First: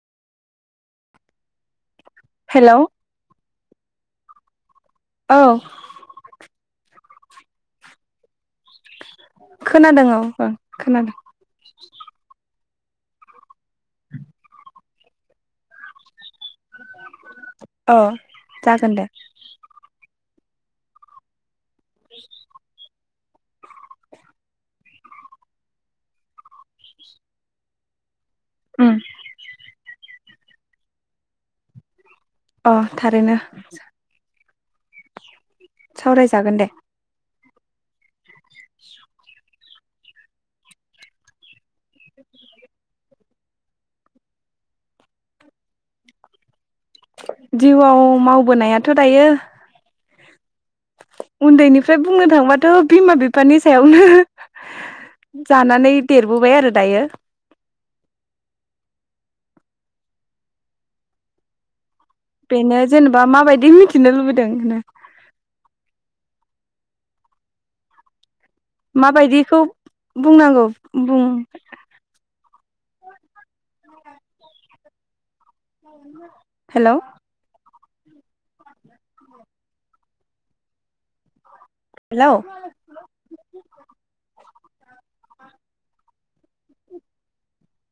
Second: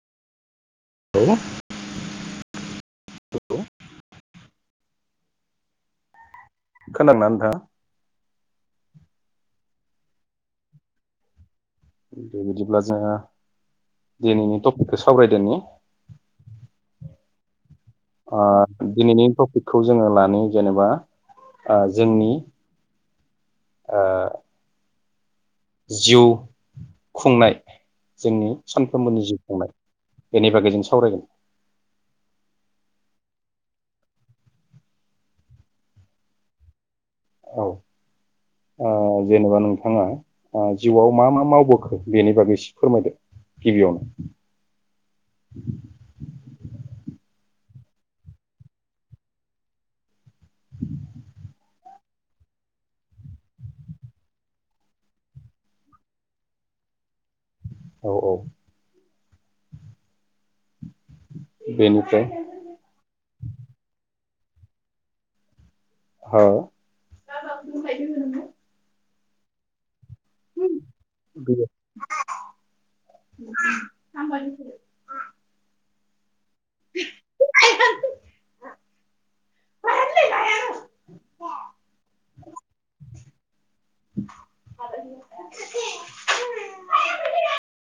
[unintelligible] Hello अ खोनादोंना नोंथां? खोनादों औ ओं खोनादों [unintelligible] अब्ला जोङो दिनैनि टपिकखौ सावरायदोनि औ ओ जागोन दे दिनैनि टपिकखौ जोङो लानि जेनेबा। ओ जोंनि। ओ। जिउ खुंनाय। जोंनि उम सानफ्रोमबोनि जिउ खुंनाय। बेनि बागै जों सावरायगोन। अ थारैनो। सावरायजागोन दे। औ। ओ जेनेबा नों थाङा ओ जिउआव मा मा मावबोखो बेनि बागै एसे फोरमायदो गिबियावनो। जिउआव मावबोनायाथ' दायो उन्दैनिफ्राय बुंनो थांबाथ बिमा बिफानि सायावनो जानानै देरबोबाय आरो दायो। औ औ। बेनि बेनो जेनेबा माबायदि मिथिनो लुबै दों नों। औ। माबायदिखौ बुंनांगौ बुं। बे [unintelligible] [inaudible] हेलौ। [unintelligible] हेलौ। [unintelligible]